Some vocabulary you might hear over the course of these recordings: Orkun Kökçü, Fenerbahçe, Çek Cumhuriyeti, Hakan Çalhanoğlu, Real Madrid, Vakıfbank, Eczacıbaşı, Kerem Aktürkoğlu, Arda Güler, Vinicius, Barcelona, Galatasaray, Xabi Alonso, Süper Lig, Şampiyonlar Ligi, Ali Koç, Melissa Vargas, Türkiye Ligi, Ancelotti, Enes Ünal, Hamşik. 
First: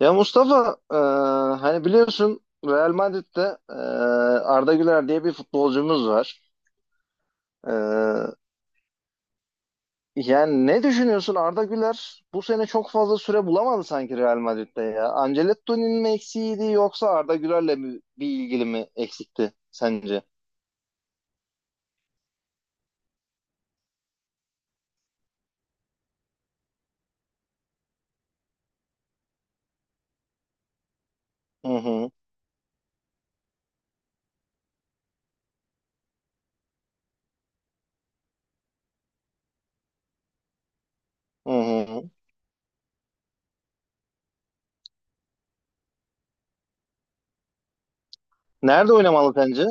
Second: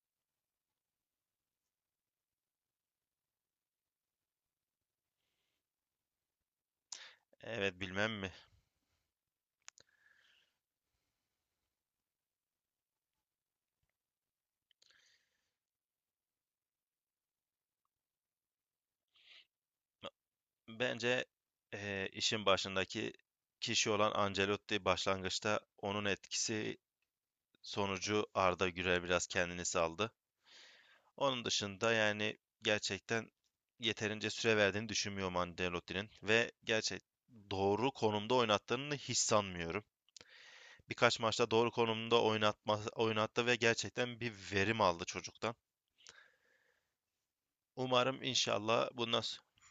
Ya Mustafa, hani biliyorsun Real Madrid'de, Arda Güler diye bir futbolcumuz var. Evet bilmem mi? E, yani ne düşünüyorsun? Arda Güler bu sene çok fazla süre bulamadı sanki Real Madrid'de ya. Ancelotti'nin mi eksiğiydi yoksa Arda Güler'le mi bir ilgili mi eksikti sence? Bence işin başındaki kişi olan Ancelotti başlangıçta onun etkisi sonucu Arda Güler biraz kendini saldı. Onun Hı dışında hı, yani gerçekten yeterince süre verdiğini düşünmüyorum Ancelotti'nin ve gerçek doğru konumda oynattığını hiç sanmıyorum. Birkaç maçta hı doğru hı. konumda oynatma, oynattı ve gerçekten bir verim aldı çocuktan. Umarım inşallah Nerede bundan. oynamalı sence?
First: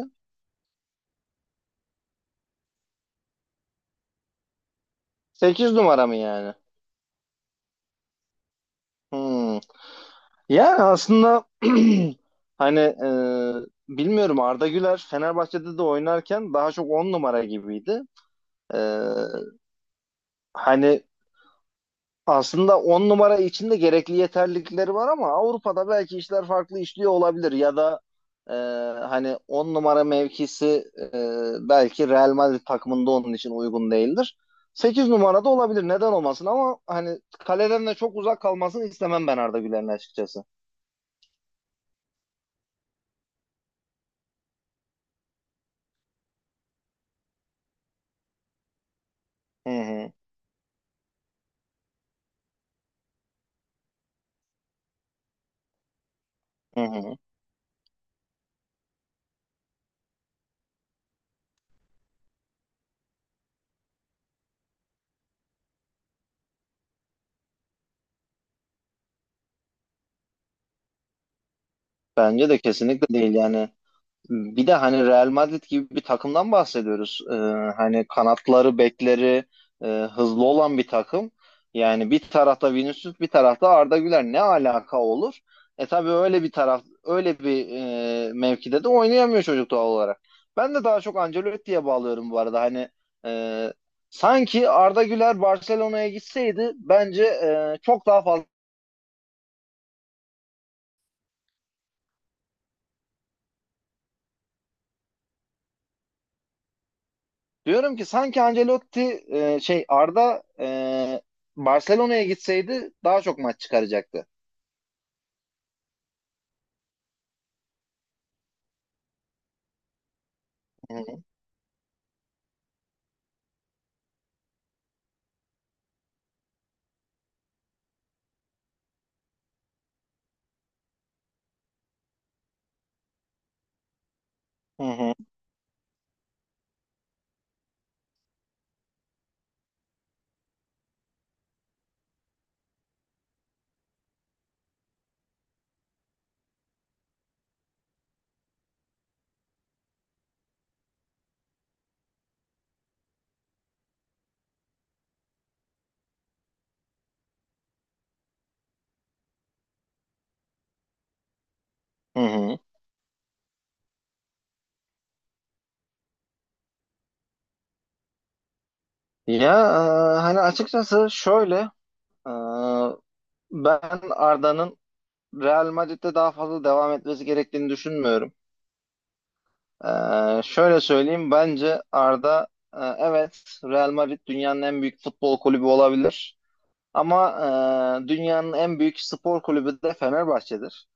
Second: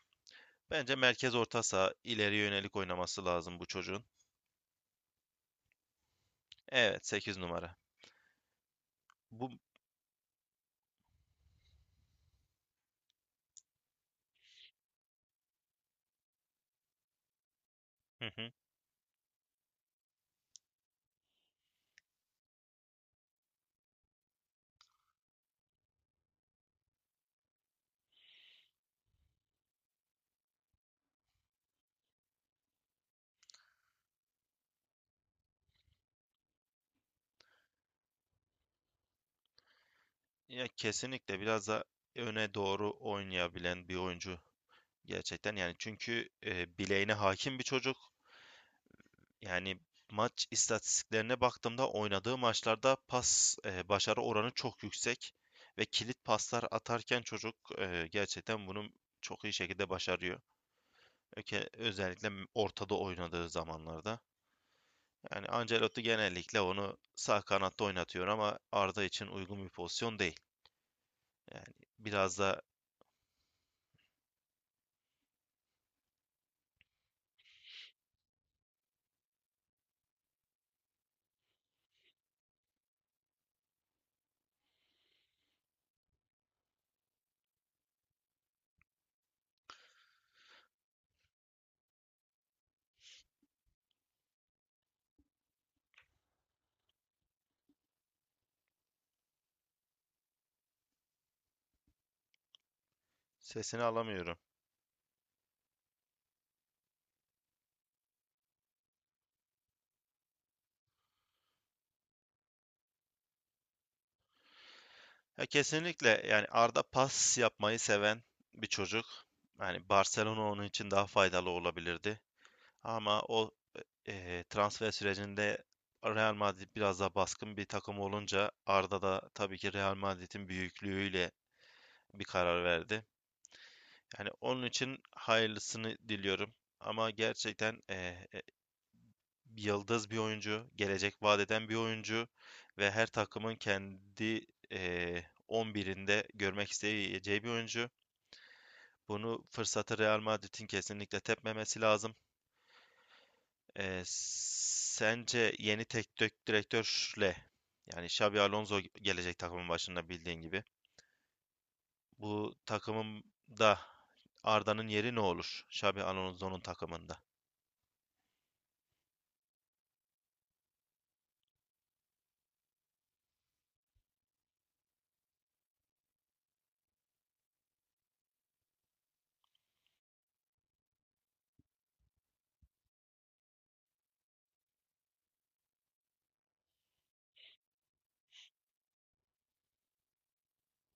Bence merkez orta saha ileriye yönelik oynaması lazım bu çocuğun. 8 numara mı yani? Evet, 8 numara. Bu, Hı. Yani aslında hani, bilmiyorum, Arda Güler Fenerbahçe'de de oynarken daha çok 10 numara gibiydi. hı hı. E, hani aslında 10 numara için de gerekli yeterlilikleri var, ama Avrupa'da belki işler farklı işliyor olabilir ya da e, hani 10 numara mevkisi belki Real Madrid takımında onun için uygun değildir. 8 numarada olabilir, neden olmasın? Ama hani kaleden de çok uzak kalmasını istemem ben Arda Güler'in açıkçası. Ya kesinlikle biraz da öne doğru oynayabilen bir oyuncu gerçekten. Yani çünkü bileğine hakim bir çocuk. Hı Yani hı. maç istatistiklerine baktığımda oynadığı maçlarda pas başarı oranı çok yüksek ve kilit paslar Hı hı. atarken çocuk gerçekten bunu çok iyi şekilde başarıyor. Özellikle ortada oynadığı zamanlarda. Yani Ancelotti genellikle onu sağ kanatta oynatıyor ama Arda için uygun bir pozisyon değil. Yani biraz Bence de da kesinlikle değil yani. Bir de hani Real Madrid gibi bir takımdan bahsediyoruz. Hani kanatları, bekleri hızlı olan bir takım. Yani bir tarafta Vinicius, bir tarafta Arda Güler. Ne alaka olur? Tabii öyle bir taraf, öyle bir mevkide de oynayamıyor çocuk doğal olarak. Ben de daha çok Ancelotti'ye bağlıyorum bu arada. Hani, e, sanki Arda Güler Barcelona'ya gitseydi bence çok daha fazla. sesini alamıyorum. Diyorum ki sanki Ancelotti, şey, Arda, Barcelona'ya gitseydi daha çok maç çıkaracaktı. Ya kesinlikle yani Arda pas yapmayı seven bir çocuk. Yani Barcelona onun için daha Hı faydalı olabilirdi. Ama o transfer sürecinde Real Madrid biraz daha baskın bir takım olunca Arda da tabii ki Real Madrid'in büyüklüğüyle bir karar verdi. Yani onun için hı, hayırlısını diliyorum. Ama gerçekten yıldız bir oyuncu, gelecek vaat eden bir oyuncu ve her takımın kendi 11'inde görmek isteyeceği bir oyuncu. Bunu fırsatı Real Madrid'in kesinlikle tepmemesi lazım. Sence yeni teknik direktörle yani Xabi Alonso gelecek takımın başında bildiğin gibi. hı hı. Bu Hı. takımın da Arda'nın yeri ne olur? Xabi Alonso'nun takımında. Ya, hani açıkçası şöyle, e, ben Arda'nın Real Madrid'de daha fazla devam etmesi gerektiğini düşünmüyorum. Şöyle söyleyeyim, bence Arda, evet, Real Madrid dünyanın en büyük futbol kulübü olabilir. Ama dünyanın en büyük spor kulübü de Fenerbahçe'dir.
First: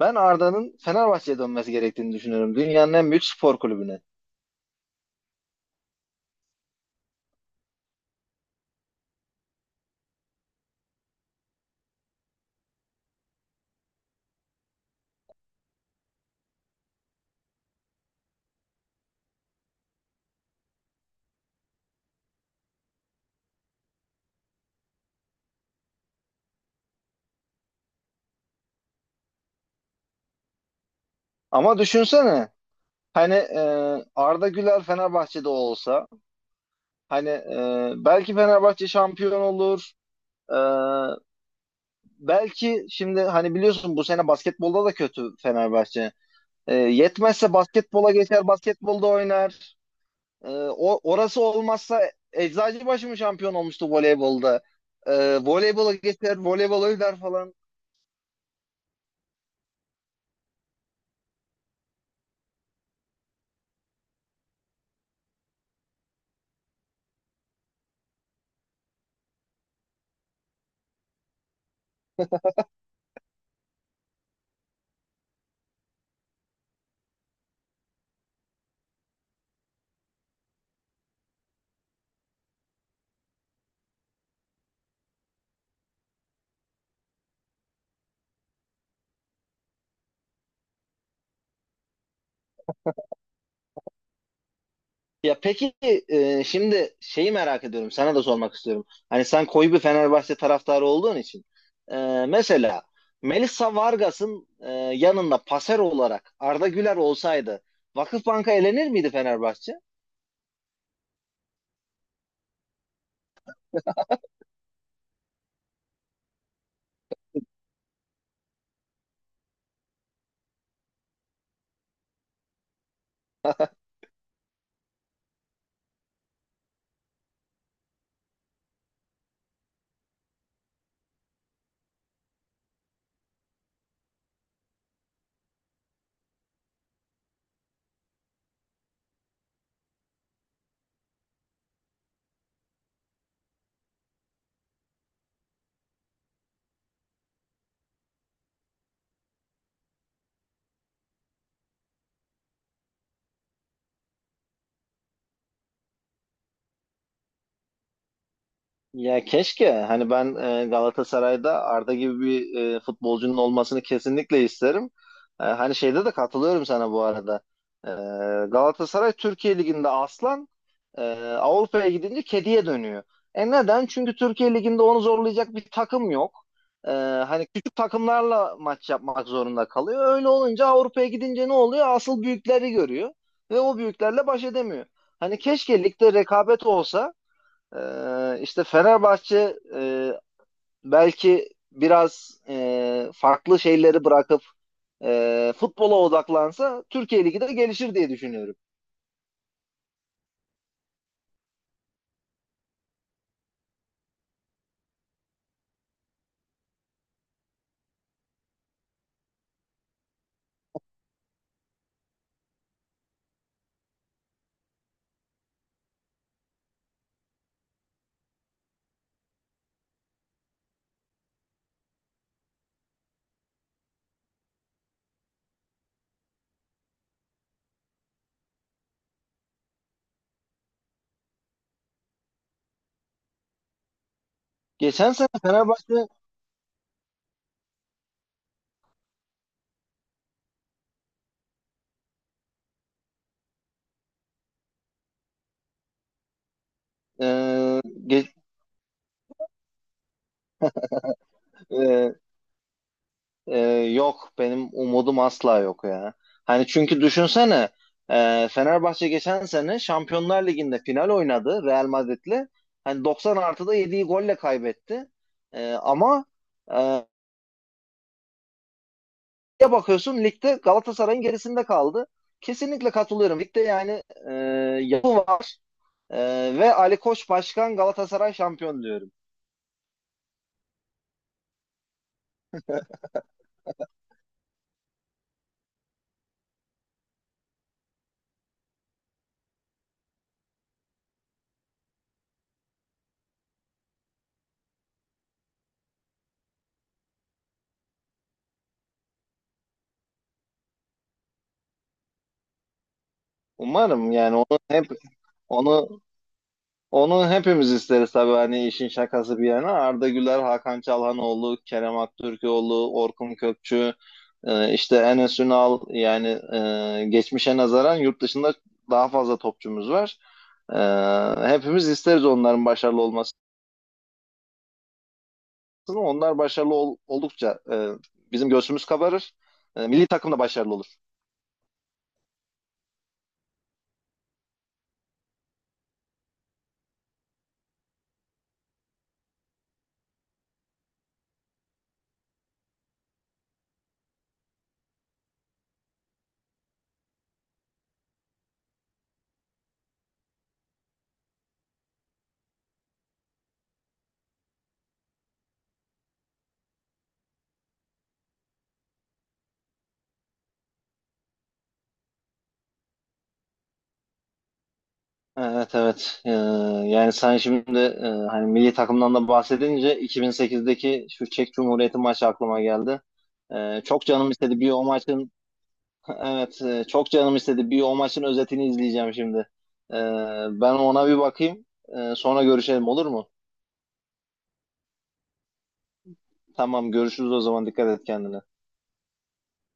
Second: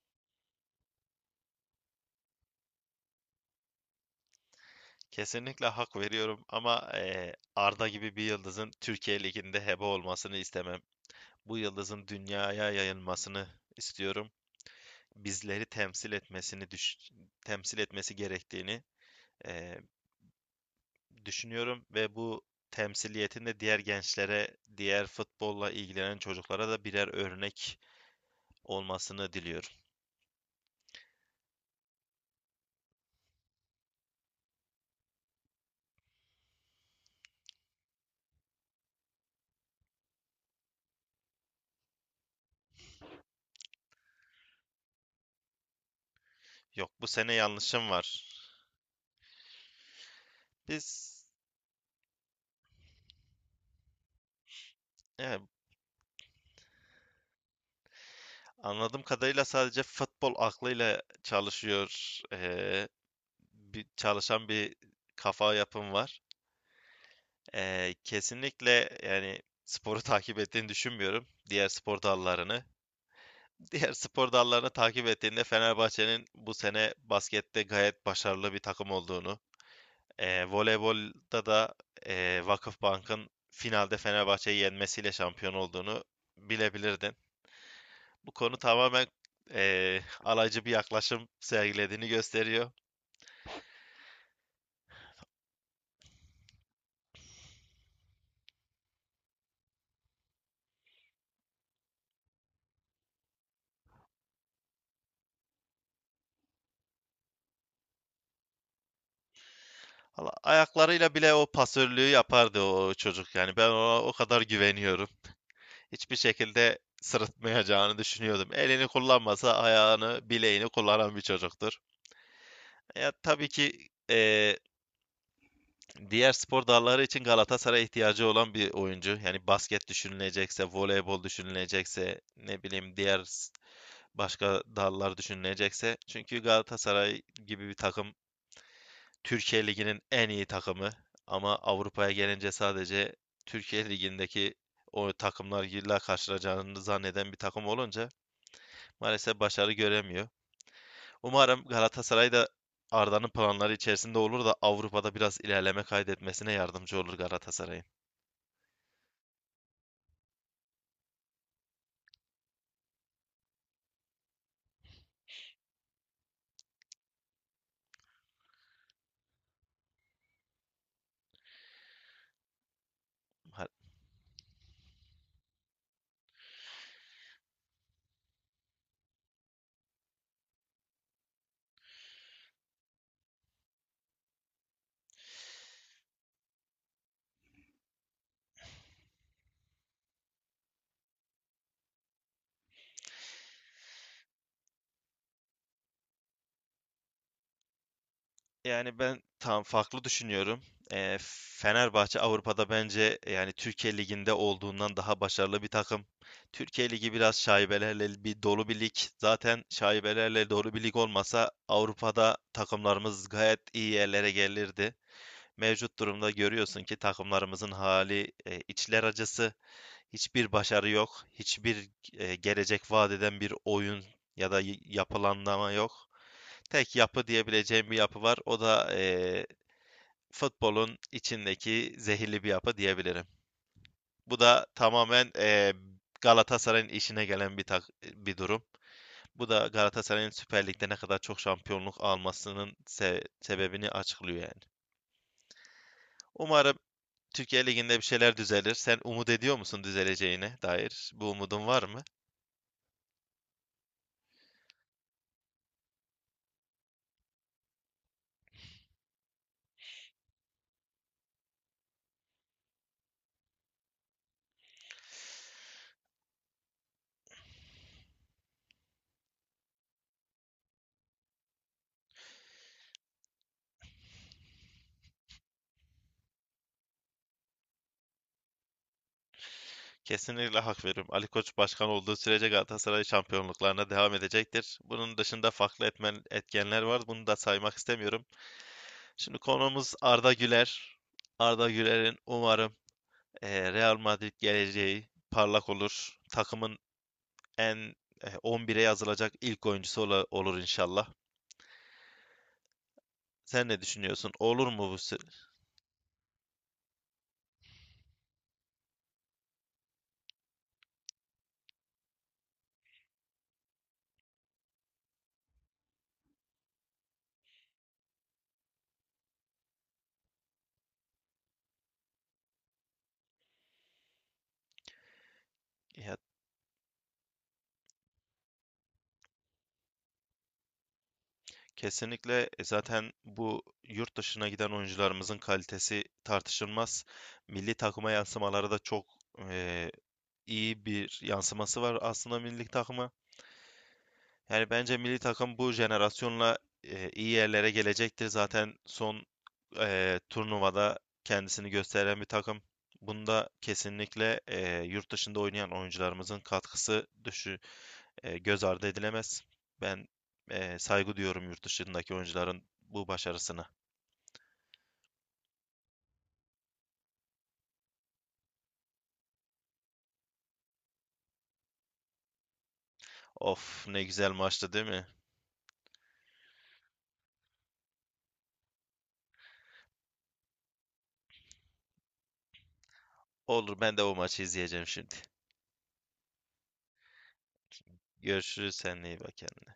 Ben Arda'nın Fenerbahçe'ye dönmesi gerektiğini düşünüyorum. Dünyanın en büyük spor kulübüne. Kesinlikle hak veriyorum ama Arda gibi bir yıldızın Türkiye Ligi'nde hebe olmasını istemem. Bu yıldızın dünyaya yayılmasını istiyorum. Bizleri temsil etmesi gerektiğini eee, düşünüyorum ve bu temsiliyetin de diğer gençlere, diğer futbolla ilgilenen çocuklara da birer örnek olmasını diliyorum. Ama düşünsene hani, Arda Güler Fenerbahçe'de olsa, hani, belki Fenerbahçe şampiyon olur. E, belki şimdi, hani biliyorsun, bu sene basketbolda da kötü Fenerbahçe. E, Yok bu sene yetmezse yanlışım basketbola var. geçer, basketbolda oynar. E, o, Biz orası olmazsa Eczacıbaşı mı şampiyon olmuştu voleybolda? E, evet, voleybola geçer, voleybol oynar falan. anladığım kadarıyla sadece futbol aklıyla çalışıyor bir çalışan bir kafa yapım var. Kesinlikle yani sporu takip ettiğini düşünmüyorum. Diğer spor dallarını. Diğer spor dallarını takip ettiğinde Fenerbahçe'nin bu sene baskette gayet başarılı bir takım olduğunu, voleybolda da Vakıfbank'ın finalde Fenerbahçe'yi yenmesiyle şampiyon olduğunu bilebilirdin. Bu konu tamamen alaycı bir yaklaşım sergilediğini gösteriyor. Ya peki, şimdi şeyi merak ediyorum. Sana da sormak istiyorum. Hani sen koyu bir Fenerbahçe taraftarı olduğun için, e, mesela Melissa Vargas'ın yanında paser olarak Arda Güler olsaydı, Vakıfbank'a elenir miydi Fenerbahçe? Valla ayaklarıyla bile o pasörlüğü yapardı o çocuk. Yani ben ona o kadar güveniyorum. Hiçbir şekilde sırıtmayacağını düşünüyordum. Elini kullanmasa ayağını, bileğini kullanan bir çocuktur. Ya tabii ki eee, diğer spor dalları için Galatasaray'a ihtiyacı olan bir oyuncu. Yani basket düşünülecekse, voleybol düşünülecekse, ne bileyim başka dallar düşünülecekse. Çünkü Galatasaray gibi bir takım Türkiye Ligi'nin en iyi takımı ama Avrupa'ya gelince sadece Türkiye Ligi'ndeki o takımlarla karşılaşacağını zanneden bir takım olunca maalesef başarı göremiyor. Umarım Galatasaray da Arda'nın planları içerisinde olur da Avrupa'da biraz ilerleme kaydetmesine yardımcı olur Galatasaray'ın. Ya keşke, hani, ben Galatasaray'da Arda gibi bir futbolcunun olmasını kesinlikle isterim. Hani şeyde de katılıyorum sana bu arada. E, Galatasaray Türkiye Ligi'nde aslan, e, Avrupa'ya gidince kediye dönüyor. Neden? Çünkü Türkiye Ligi'nde onu zorlayacak bir takım yok. E, hani küçük takımlarla maç yapmak zorunda kalıyor. Öyle olunca Avrupa'ya gidince ne oluyor? Asıl büyükleri görüyor ve o büyüklerle baş edemiyor. Hani keşke ligde rekabet olsa. İşte Fenerbahçe belki biraz farklı şeyleri bırakıp futbola odaklansa Türkiye Ligi de gelişir diye düşünüyorum. Yani ben tam farklı düşünüyorum. Fenerbahçe Avrupa'da bence yani Türkiye Ligi'nde olduğundan daha başarılı bir takım. Türkiye Ligi biraz şaibelerle bir dolu bir lig. Zaten şaibelerle dolu bir lig olmasa Avrupa'da takımlarımız gayet iyi yerlere gelirdi. Mevcut durumda görüyorsun ki takımlarımızın hali içler acısı. Hiçbir başarı yok. Hiçbir gelecek vaat eden bir oyun ya da yapılanlama yok, tek yapı diyebileceğim bir yapı var. O da e, futbolun içindeki zehirli bir yapı diyebilirim. Bu da Geçen sene tamamen Fenerbahçe. Galatasaray'ın işine gelen bir durum. Bu da Galatasaray'ın Süper Lig'de ne kadar çok şampiyonluk almasının sebebini açıklıyor yani. Umarım Türkiye e, Ligi'nde bir ge- şeyler düzelir. Sen umut ediyor musun düzeleceğine dair? Bu umudun var mı? e, e, yok benim umudum asla yok ya. Hani çünkü düşünsene, Fenerbahçe geçen sene Şampiyonlar Ligi'nde final oynadı Real Madrid'le. Hani 90 artıda yediği golle kaybetti. Ama, e, ya bakıyorsun ligde Galatasaray'ın gerisinde kaldı. Kesinlikle katılıyorum. Ligde, yani, e, yapı var. E, ve Ali Koç başkan, Galatasaray şampiyon diyorum. Kesinlikle hak veriyorum. Ali Koç başkan olduğu sürece Galatasaray şampiyonluklarına devam edecektir. Bunun dışında farklı etkenler var. Bunu da saymak istemiyorum. Şimdi konumuz Arda Güler. Arda Güler'in umarım Real Madrid geleceği parlak olur. Takımın en 11'e yazılacak ilk olur inşallah. Sen ne Umarım düşünüyorsun? yani, Olur mu bu? Onu onu hepimiz isteriz, tabii, hani işin şakası bir yana. Arda Güler, Hakan Çalhanoğlu, Kerem Aktürkoğlu, Orkun Kökçü, işte Enes Ünal, yani geçmişe nazaran yurt dışında daha fazla topçumuz var. Hepimiz isteriz onların başarılı olmasını. Ama Ya, onlar başarılı oldukça bizim göğsümüz kabarır. Milli takım da başarılı olur. kesinlikle zaten bu yurt dışına giden oyuncularımızın kalitesi tartışılmaz. Milli takıma yansımaları da çok eee, iyi bir yansıması var aslında milli takıma. Yani bence milli takım bu jenerasyonla iyi yerlere gelecektir. Zaten son turnuvada kendisini gösteren bir takım. Bunda kesinlikle yurt dışında oynayan oyuncularımızın katkısı göz ardı edilemez. Ben saygı duyuyorum yurt dışındaki oyuncuların bu başarısına. Evet, evet. Yani sen şimdi, hani milli takımdan da bahsedince, 2008'deki şu Çek Cumhuriyeti maçı aklıma geldi. E, Of, ne çok güzel canım istedi bir maçtı, o değil mi? maçın evet, çok canım istedi bir o maçın özetini izleyeceğim şimdi. E, ben ona bir bakayım. Sonra görüşelim, olur mu? Olur, ben de o maçı izleyeceğim şimdi. Tamam, görüşürüz o zaman. Dikkat et kendine. Görüşürüz seninle, iyi bak kendine.